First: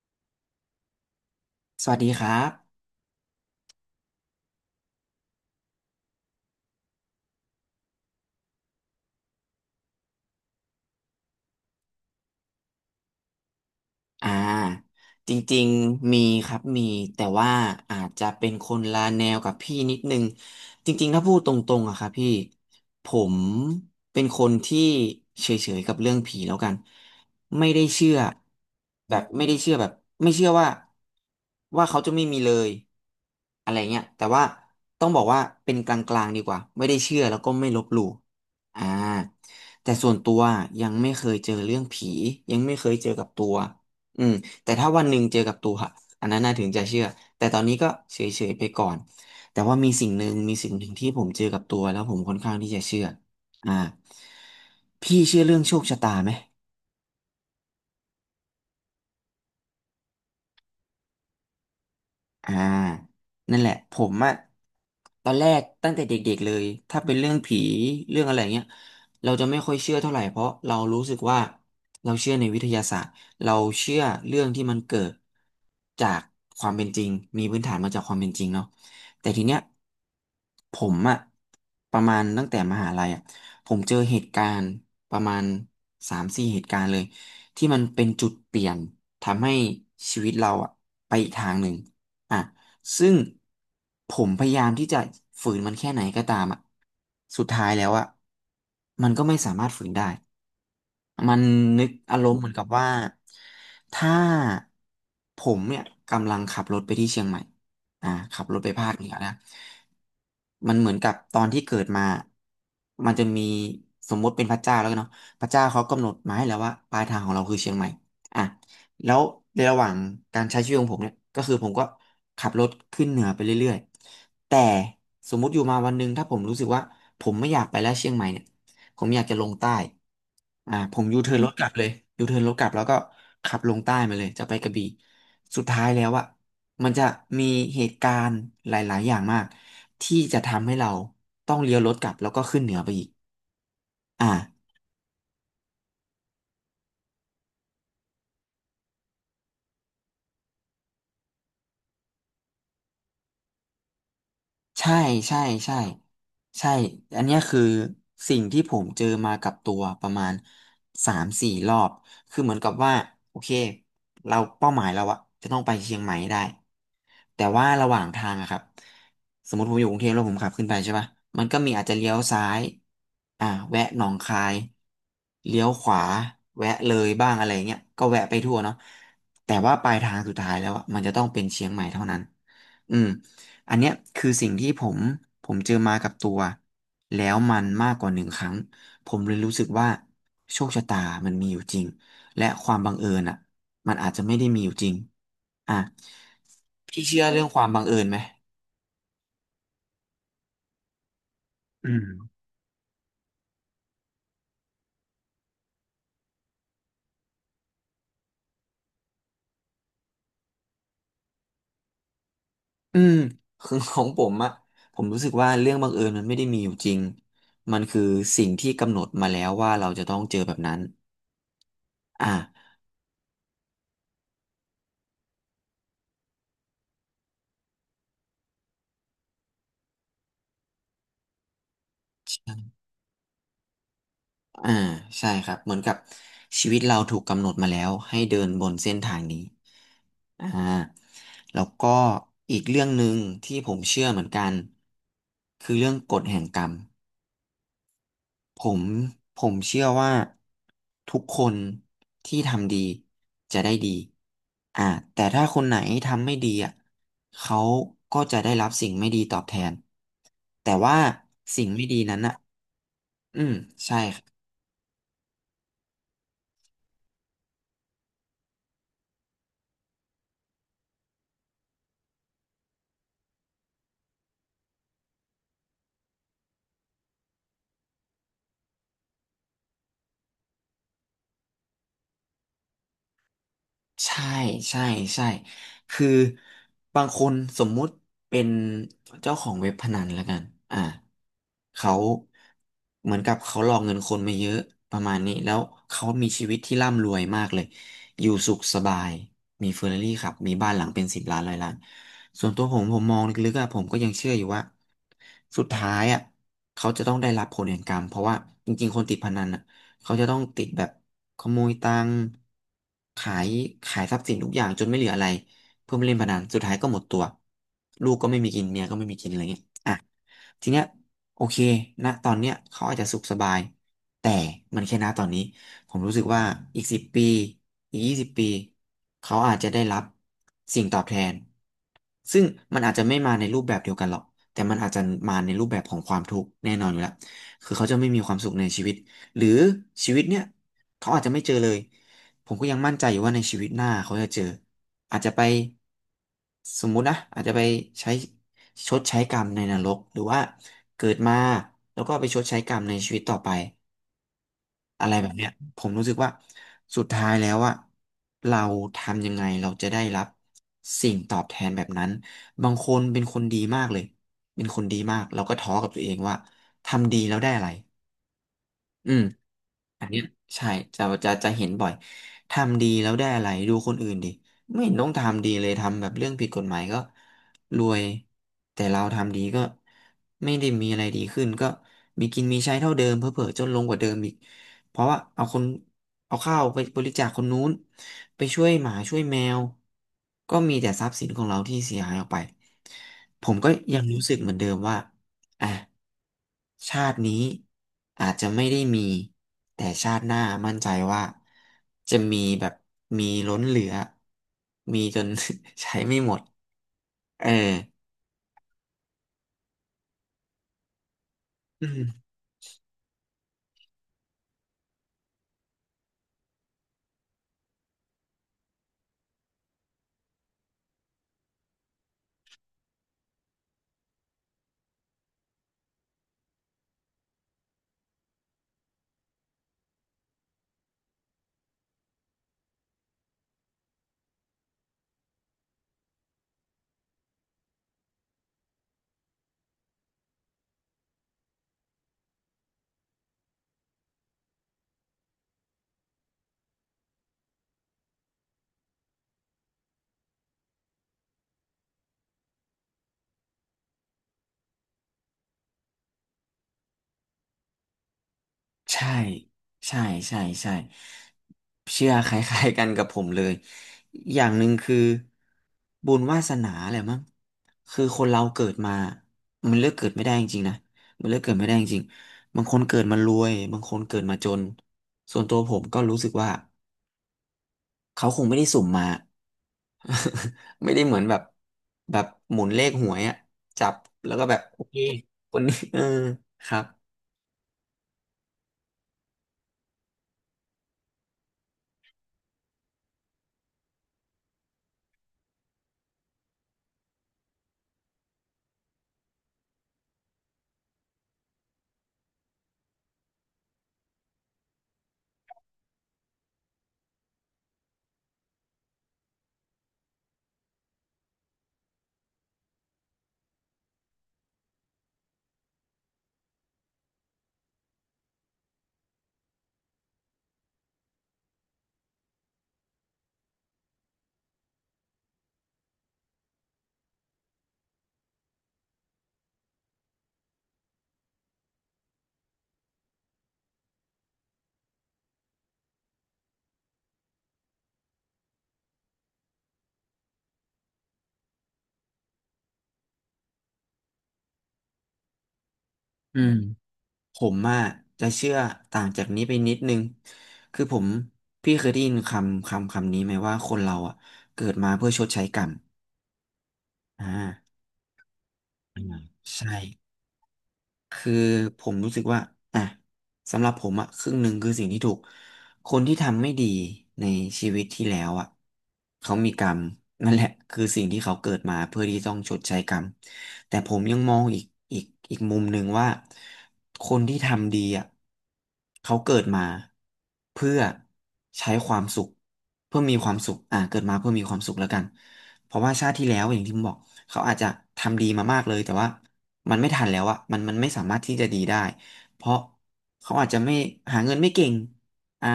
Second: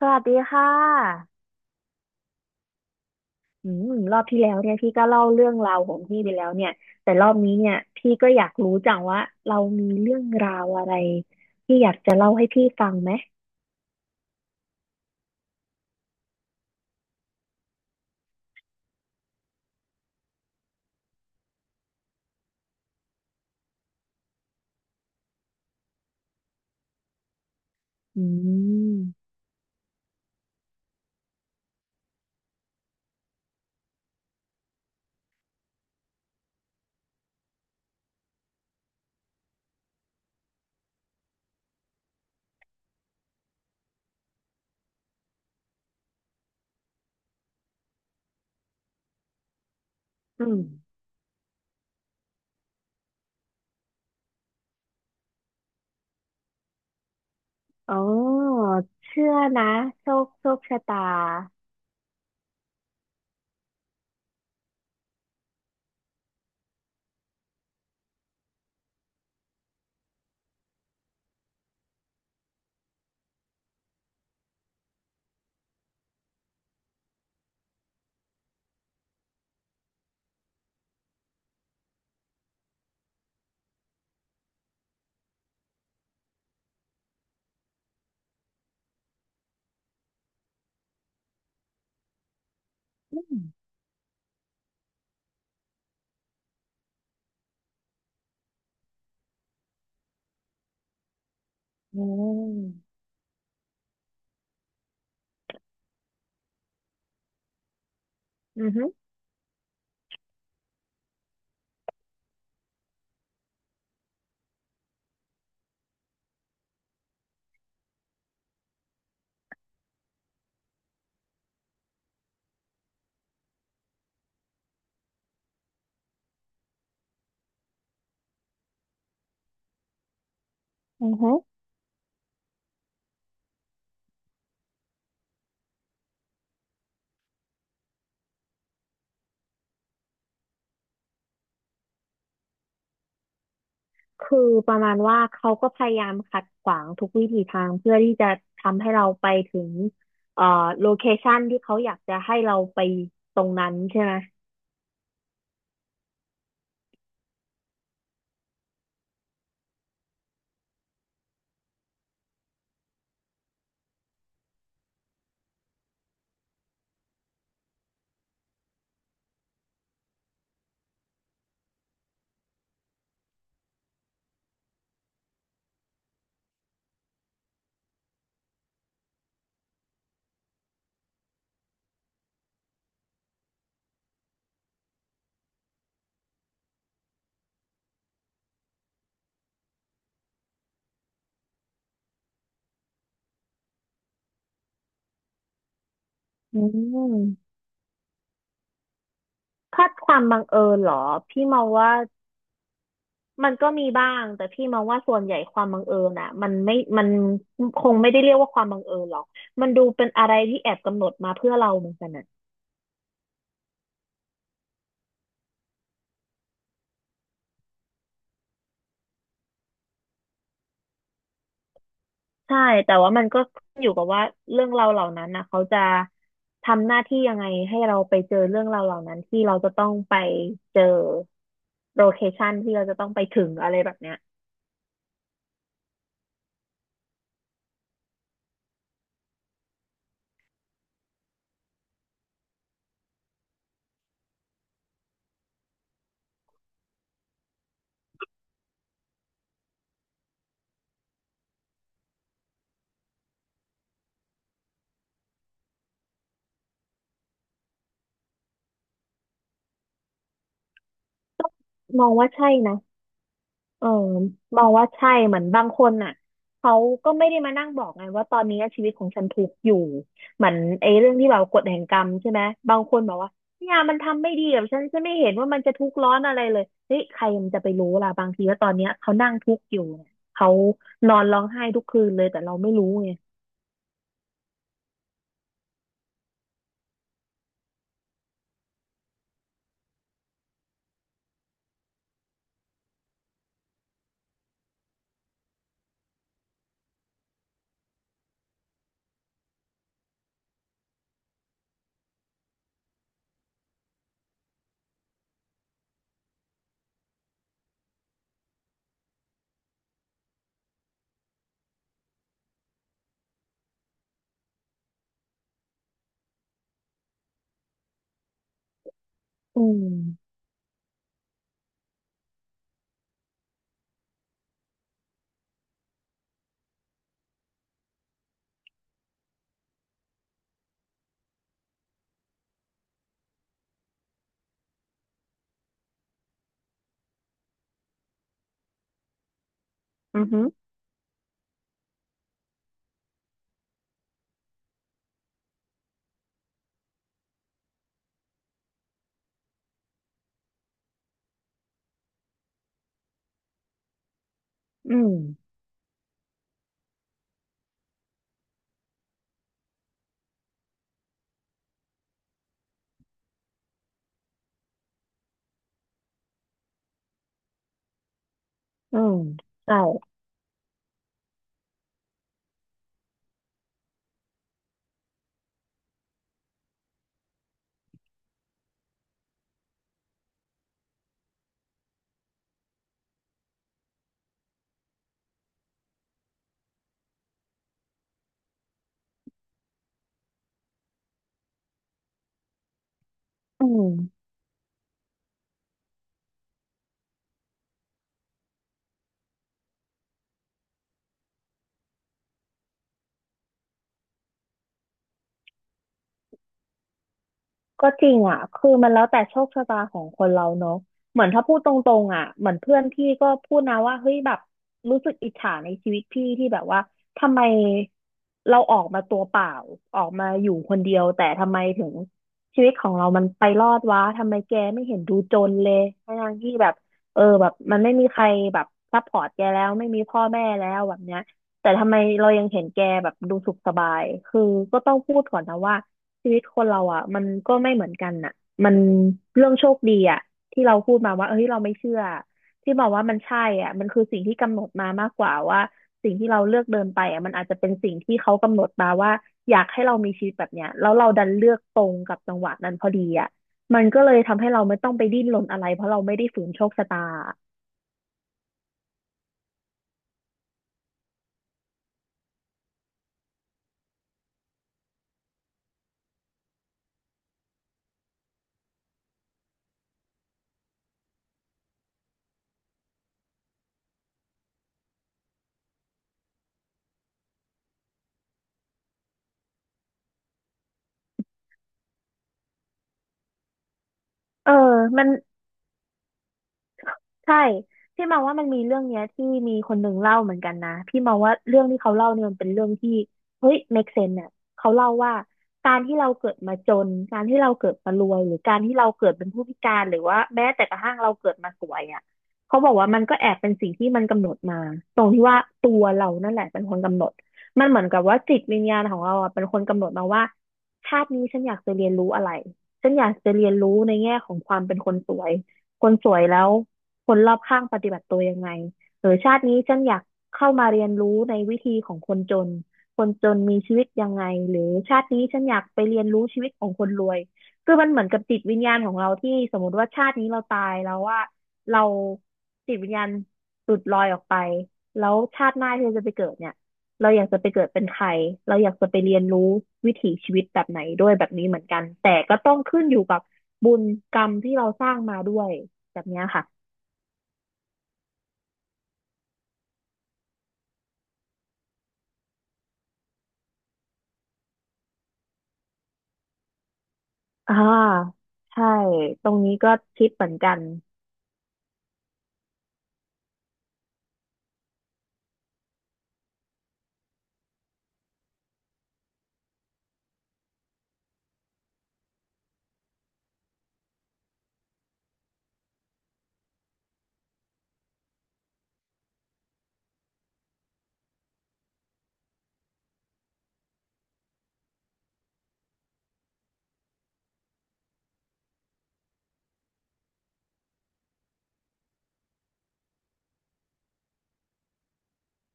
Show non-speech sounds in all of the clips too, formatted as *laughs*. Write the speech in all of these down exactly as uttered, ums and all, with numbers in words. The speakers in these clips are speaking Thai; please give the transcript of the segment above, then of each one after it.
สวัสดีค่ะสวัสดีครับ อืมรอบที่แล้วเนี่ยพี่ก็เล่าเรื่องราวของพี่ไปแล้วเนี่ย แต่รอบนี้เนี่ยพี่ก็อยากรู้จังว่าเรามีเรื่องราวอะไรที่อยากจะเล่าให้พี่ฟังไหมอ่าจริงๆมีครับมีแต่ว่าอาจจะเป็นคนละแนวกับพี่นิดนึงจริงๆถ้าพูดตรงๆอะครับพี่ผมเป็นคนที่เฉยๆกับเรื่องผีแล้วกันไม่ได้เชื่ออืแบบมไม่ได้เชื่อแบบไม่เชื่อว่าว่าเขาจะไม่มีเลยอะไรเงี้ยแต่ว่าต้องบอกว่าเป็นกลางๆดีกว่าไม่ได้เชื่อแล้วก็ไม่ลบหลู่อ่าแต่ส่วนตัวยังไม่เคยเจอเรื่องผียังไม่เคยเจอกับตัว อืมแต่ถ้าวันหนึ่งเจอกับตัวอะอันนั้นน่าถึงจะเชื่อแต่ตอนนี้ก็เฉยๆไปก่อนแต่ว่ามีสิ่งหนึ่งอืมีมสิ่งหนึ่งที่ผมเจอกับตัวแล้วผมค่อนข้างที่จะเชื่ออ่าพี่เชื่อเรื่องโชคชะตาไหม อ๋อเชื่อนะโชคโชคชะตาอ่า นั่นแหละ ผมอะตอนแรกตั้งแต่เด็กๆเลยถ้าเป็นเรื่องผีเรื่องอะไรเงี้ยเราจะไม่ค่อยเชื่อเท่าไหร่ เพราะเรารู้สึกว่าเราเชื่อในวิทยาศาสตร์เราเชื่อเรื่องที่มันเกิดจากความเป็นจริง มีพื้นฐานมาจากความเป็นจริงเนาะแต่ทีเนี้ยผมอะประมาณตั้งแต่มหาลัยอะผมเจอเหตุการณ์ประมาณสามสี่เหตุการณ์เลยที่มันเป็นจุดเปลี่ยนทำให้ชีวิตเราอะไปอีกทางหนึ่ง อ่ะซึ่งอืมผมพยายามที่จะฝืนมันแค่ไหนก็ตามอ่ะสุดท้ายแล้วอ่ะมันก็ไม่สามารถฝืนได้ มันนึกอือารมณ์เหมือนกับว่ามถ้าผมเนี่ยกำลังขับรถไปที่เชียงใหม่อ่าขับรถอืไปอฮึภาคเหนือนะมันเหมือนกับตอนที่เกิดมา มันจะมีสมมติเป็นพระเจ้าแล้วกันเนาะพระเจ้าเขากำหนดมาให้แล้วว่าปลายทางของเราคือเชียงใหม่อ่ะแล้วในระหว่างการใช้ชีวิตของผมเนี่ยก็คือผมก็ขับรถขึ้นเหนือไปเรื่อยๆแต่สมมติอยู่มาวันหนึ่งถ้าผมรู้สึกว่าผมไม่อยากไปแล้วเชียงใหม่เนี่ย ผมอยากจะลงใต้อ่าผมอือยูฮึ เทิร์นรถกลับเลยยูเทิร์นรถกลับแล้วก็ขับลงใต้มาเลย จะไปกระบี่สุดท้ายแล้วอะมันจะมีเหตุการณ์หลายๆอย่างมากที่จะทำให้เราต้องเลี้ยวรถกลับแล้วก็ขึ้นเหนือไปอีกอ่า คือประมาณว่าเขาก็พยายามขัดขวางทุกวิถีทางเพื่อที่จะทำให้เราไปถึงเอ่อโลเคชันที่เขาอยากจะให้เราไปตรงนั้นใช่ไหมใช่ใช่ใช่ใช่อันเนี้ยคือสิ่งที่ผมเจอมากับตัวประมาณสามสี่รอบ คือเหมือนกับว่าโอเคเราเป้าหมายเราอะจะต้องไปเชียงใหม่ให้ได้แต่ว่าระหว่างทางอะครับสมมติผมอยู่กรุงเทพแล้วผมขับขึ้นไปใช่ปะมันก็มีอาจจะเลี้ยวซ้ายอ่าแวะหนองคายเลี้ยวขวาแวะเลยบ้างอะไรเงี้ยก็แวะไปทั่วเนาะแต่ว่าปลายทางสุดท้ายแล้วอะมันจะต้องเป็นเชียงใหม่เท่านั้นอืม อันเนี้ยคือสิ่งที่ผมผมเจอมากับตัวแล้วมันมากกว่าหนึ่งครั้งผมเลยรู้สึกว่าโชคชะตามันมีอยู่จริงและความบังเอิญอ่ะมันอาจจะไม่ได้มีอยู่จริงอ่ะอืพี่เชื่อเรื่องมความบังเอิญไหมถ้าความบังเอิญเหรอพี่มองอืว่ามมันก็มีบ้างแต่พี่มองว่าส่วนใหญ่ความบังเอิญอ่ะมันไม่มันคงไม่ได้เรียกว่าความบังเอิญหรอกมันดูเป็นอะไรที่แอบกำหนดมาเพื่อเราเหมือนกันนะ อืมคือของผมอะผมรู้สึกว่าเรื่องบังเอิญมันไม่ได้มีอยู่จริงมันคือสิ่งที่กำหนดมาแล้วว่าเราจะต้องเจอแบบนั้นใช่อ่าแต่ว่ามันก็ขึ้นอยู่กับว่าเรื่องราวเหล่านั้นนะเขาจะทำหน้าที่ยังไงให้เราไปเจอเรื่องราวเหล่านั้นที่เราจะต้องไปเจอโลเคชันที่เราจะต้องไปถึงอะไรแบบเนี้ยอ่าใช่ครับเหมือนกับชีวิตเราถูกกำหนดมาแล้วให้เดินบนเส้นทางนี้ อ่าแล้วก็อีกเรื่องหนึ่งที่ผมเชื่อเหมือนกันคือเรื่องกฎแห่งกรรมผมผมเชื่อว่าทุกคนที่ทำดีจะได้ดีอ่าแต่ถ้าคนไหนทำไม่ดีอ่ะเขาก็จะได้รับสิ่งไม่ดีตอบแทนแต่ว่าสิ่งไม่ดีมองนั้นว่าอ่ะใช่นะ อืมเออใช่ มองว่าใช่เหมือนบางคนน่ะเขาก็ไม่ได้มานั่งบอกไงว่าตอนนี้ชีวิตของฉันทุกข์อยู่เหมือนไอ้เรื่องที่แบบกฎแห่งกรรมใช่ไหมบางคนบอกว่าเนี่ยมันทำไม่ดีกับฉันฉันไม่เห็นว่ามันจะทุกข์ร้อนอะไรเลยเฮ้ยใครมันจะไปรู้ล่ะบางทีว่าตอนเนี้ยเขานั่งทุกข์อยู่เนี่ยเขานอนร้องไห้ทุกคืนเลยแต่เราไม่รู้ไงใช่ใช่ใช่คือบางคนสมมุติเป็นเจ้าของเว็บพนันแล้วกันอ่าเขาเหมือนกับเขาหลอกเงินคนมาเยอะประมาณนี้แล้วเขามีชีวิตที่ร่ำรวยมากเลยอยู่สุขสบายมีเฟอร์รารี่ขับมีบ้านหลังเป็นสิบล้านร้อยล้านส่วนตัวผมผมมองลึกๆอะผมก็ยังเชื่ออยู่ว่าสุดท้ายอะเขาจะต้องได้รับผลแห่งกรรมเพราะว่าจริงๆคนติดพนันอะ เขาจะต้องติดแบบขโมยตังค์ขายขายทรัพย์สินทุกอย่างจนไม่เหลืออะไรเพื่อมาเล่นพนันสุดท้ายก็หมดตัวลูกก็ไม่มีกินเมียก็ไม่มีกินอะไรเงี้อืย มทีเนี้ยโอเคนะตอนเนี้ยเขาอาจจะสุขสบายแต่มันแค่ณตอนนี้ผมรู้สึกว่าอีกสิบปีอีกยี่สิบปีเขาอาจจะได้รับสิ่งตอบแทนซึ่งมันอาจจะไม่มาในรูปแบบเดียวกันหรอกแต่มันอาจจะมาในรูปแบบของความทุกข์แน่นอนอยู่แล้วคือเขาจะไม่มีความสุขในชีวิตหรือชีอืวิตอเนี่ฮึยเขาอาจจะไม่เจอเลยผมก็ยังมั่นใจอยู่ว่าในชีวิตหน้าเขาจะเจออาจจะไปสมมุตินะอาจจะไปใช้ ชดใช้กรรมในนรกหรือว่าเกิดมาแล้วก็ไปชดใช้กรรมในชีวิตต่อไปอือะมไรแบบเนี้ยผมรู้สึกว่าสุดท้ายแล้วอะเราทำยังไงเราจะได้รับสิ่งตอบแทนแบบนั้นบางคนเป็นคนดีมากเลยเป็นคนดีมากเราก็ท้อกับตัวเองว่าทำดีแล้วได้อะไรอือืมม ใช่อันเนี้ยใช่จะจะจะเห็นบ่อยทำดีแล้วได้อะไรดูคนอื่นดิไม่เห็นต้องทำดีเลยทำแบบเรื่องผิดกฎหมายก็รวยแต่เราทำดีก็ไม่ได้มีอะไรดีขึ้นก็มีกินมีใช้เท่าเดิมเผลอๆจนลงกว่าเดิมอีกเพราะว่าเอาคนเอาข้าวไปบริจาคคนนู้นไปช่วยหมาช่วยแมวก็มีแต่ทรัพย์สินของเราที่เสียหายออกไปผมอืก็ม ยังรู้สึกเหมือนเดิมว่า อ่ะชาตินี้อาจจะไม่ได้มีแต่ชาติหน้ามั่นใจว่าจะมีแบบมีล้นเหลือมีจน *laughs* ใช้ไม่หมดเออก็จริงอ่ะคือมันแล้วแต่โชคชะตาของคนเราเนอะเหมือนถ้าพูดตอืรงๆอ่ะม เหมือนเพื่อนพี่ก็พูดนะว่าเฮ้ยแบบรู้สึกอิจฉาในชีวิตพี่ที่แบบว่าทำไมเราออกมาตัวเปล่าออกมาอยู่คนเดียวแต่ทำไมถึงชีวิตของเรามันไปรอดวะทำไมแกไม่เห็นดูจนเลยทั้งๆที่แบบเออแบบมันไม่มีใครแบบซัพพอร์ตแกแล้วไม่มีพ่อแม่แล้วแบบเนี้ยแต่ทำไมเรายังเห็นแกแบบดูสุขสบายคือก็ต้องพูดก่อนนะว่า ชีวิตคนเราอ่ะมันก็ไม่เหมือนกันน่ะมันเรื่องโชคดีอ่ะที่เราพูดมาว่าเอ้ยเราไม่เชื่อที่บอกว่ามันใช่อ่ะมันคือสิ่งที่กำหนดมามากกว่าว่าสิ่งที่เราเลือกเดินไปอ่ะมันอาจจะเป็นสิ่งที่เขากำหนดมาว่าอยากให้เรามีชีวิตแบบเนี้ยแล้วเราดันเลือกตรงกับจังหวะนั้นพอดีอ่ะมันก็เลยทำให้เราไม่ต้องไปดิ้นรนอะไรเพราะเราไม่ได้ฝืนโชคชะตาใช่ใช่ใช่ใช่เชื่อคล้ายๆกันกับผมเลยอย่างหนึ่งคือบุญวาสนาแหละมั้งคือคนเราเกิดมามันเลือกเกิดไม่ได้จริงๆนะมันเลือกเกิดไม่ได้จริงๆบางคนเกิดมารวยบางคนเกิดมาจนส่วนตัวผมก็รู้สึกว่าเขาคงไม่ได้สุ่มมา *laughs* ไม่ได้เหมือนแบบแบบหมุนเลขหวยอะจับแล้วก็เออแบบโอเคมัน คนนี้เออครับใช่พี่มองว่ามันมีเรื่องเนี้ยที่มีคนหนึ่งเล่าเหมือนกันนะพี่มาว่าเรื่องที่เขาเล่าเนี่ยมันเป็นเรื่องที่เฮ้ย make sense เนี่ยเขาเล่าว่าการที่เราเกิดมาจนการที่เราเกิดมารวยหรือการที่เราเกิดเป็นผู้พิการหรือว่าแม้แต่กระทั่งเราเกิดมาสวยอ่ะเขาบอกว่ามันก็แอบเป็นสิ่งที่มันกำหนดมาตรงที่ว่าตัวเรานั่นแหละเป็นคนกำหนดมันเหมือนกับว่าจิตวิญญาณของเราอ่ะเป็นคนกำหนดมาว่าชาตินี้ฉันอยากจะเรียนรู้อะไรฉันอยากจะเรียนรู้ในแง่ของความเป็นคนสวย คนสวยแล้วคนรอบข้างปฏิบัติตัวยังไงหรือชาตินี้ฉันอยากเข้ามาเรียนรู้ในวิธีของคนจนคนจนมีชีวิตยังไงหรือชาตินี้ฉันอยากไปเรียนรู้ชีวิตของคนรวยคือมันเหมือนกับจิตวิญญาณของเราที่สมมติว่าชาตินี้เราตายแล้วว่าเราจิตวิญญาณหลุดลอยออกไปแล้วชาติหน้าที่เราจะไปเกิดเนี่ยเราอยากจะไปเกิดเป็นใครเราอยากจะไปเรียนรู้วิถีชีวิตแบบไหนด้วยแบบนี้เหมือนกันแต่ก็ต้องขึ้นอยู่กับบุญกรรมที่เราสร้างมาด้วย แบบเนี้ยอืค่ะม ผมอ่ะจะเชื่อต่างจากนี้ไปนิดนึงคือผมพี่เคยได้ยินคำคำคำนี้ไหมว่าคนเราอ่ะเกิดมาเพื่อชดใช้กรรมอ่อ่าาใช่ อาตรงนี้ก็ใช่ คิดเหมือนกัน คือผมรู้สึกว่าอ่ะสำหรับผมอ่ะครึ่งหนึ่งคือสิ่งที่ถูกคนที่ทำไม่ดีในชีวิตที่แล้วอ่ะเขามีกรรมนั่นแหละคือสิ่งที่เขาเกิดมาเพื่อที่ต้องชดใช้กรรมแต่ผมยังมองอีกอีกอีกมุมหนึ่งว่าคนที่ทำดีอ่ะเขาเกิดมาเพื่อใช้ความสุขเพื่อมีความสุขอ่ะเกิดมาเพื่อมีความสุขแล้วกันเพราะว่าชาติที่แล้วอย่างที่ผมบอกเขาอาจจะทำดีมามากเลยแต่ว่า มันไม่ทันแล้วอะมันมันไม่สามารถที่จะดีได้ เพราะเขาอาจจะไม่หาเงินไม่เก่งอ่า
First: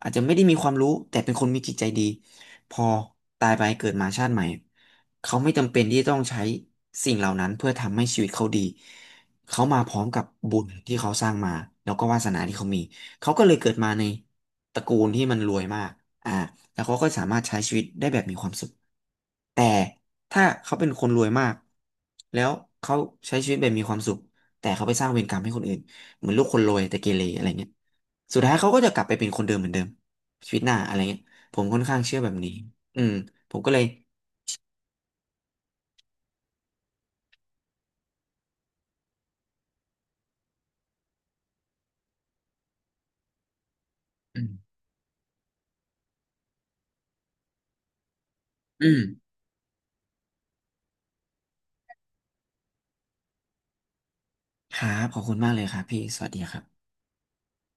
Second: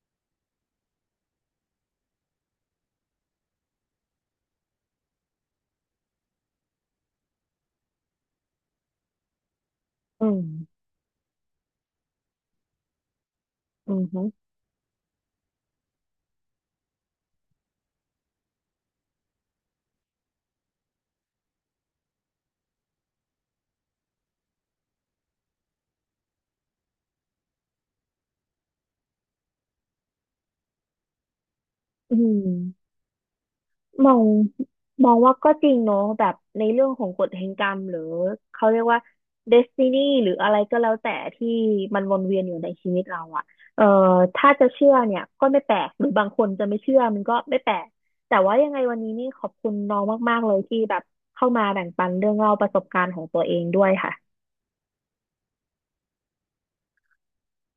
อาจจะไม่ได้มีความรู้แต่เป็นคนมีจิตใจดี พอตายไปเกิดมาชาติใหม่เขาไม่จำเป็นที่ต้องใช้สิ่งเหล่านั้นเพื่อทำให้ชีวิตเขาดี เขามาพร้อมกับอืมบุญที่เขาสร้างมาแล้วก็วาสนาที่เขามี เขาก็เลยเกิดมาอืในอฮึตระกูลที่มันรวยมากอ่าแล้วเขาก็สามารถใช้ชีวิตได้แบบมีความสุขแต่ ถ้าเขาเป็นคนรวยมากแล้วเขาใช้ชีวิตแบบมีความสุขแต่เขาไปสร้างเวรกรรมให้คนอื่นเหมือนลูกคนรวยแต่เกเรอะไรเงี้ยสุดท้ายเขาก็จะกลับไปเป็นคนเดิมเหมือนเดิมชีวิตหน้าอะไรเงี้ยผมค่อนข้างอืเชื่อแบบนี้มอืมผมก็เลยมองมองว่าก็จริงเนอะแบบในเรื่องของกฎแห่งกรรมหรือเขาเรียกว่าเดสตินีหรืออะไรก็แล้วแต่ที่มันวนเวียนอยู่ในชีวิตเราอะเอ่ออืมถ้าจะเชื่อเนี่ยก็ไม่แปลกหรือบางคนจะไม่เชื่อมันก็ไม่แปลกแต่ว่ายังไงอืวัมนนี้นี่ขอบคุณน้องมากๆเลยที่แบบเข้ามาแบ่งปันเรื่องเล่าประสบการณ์ของตัวเองด้วยค่ะครับขอบคุณมากเลยครับพี่สวัสดีครับ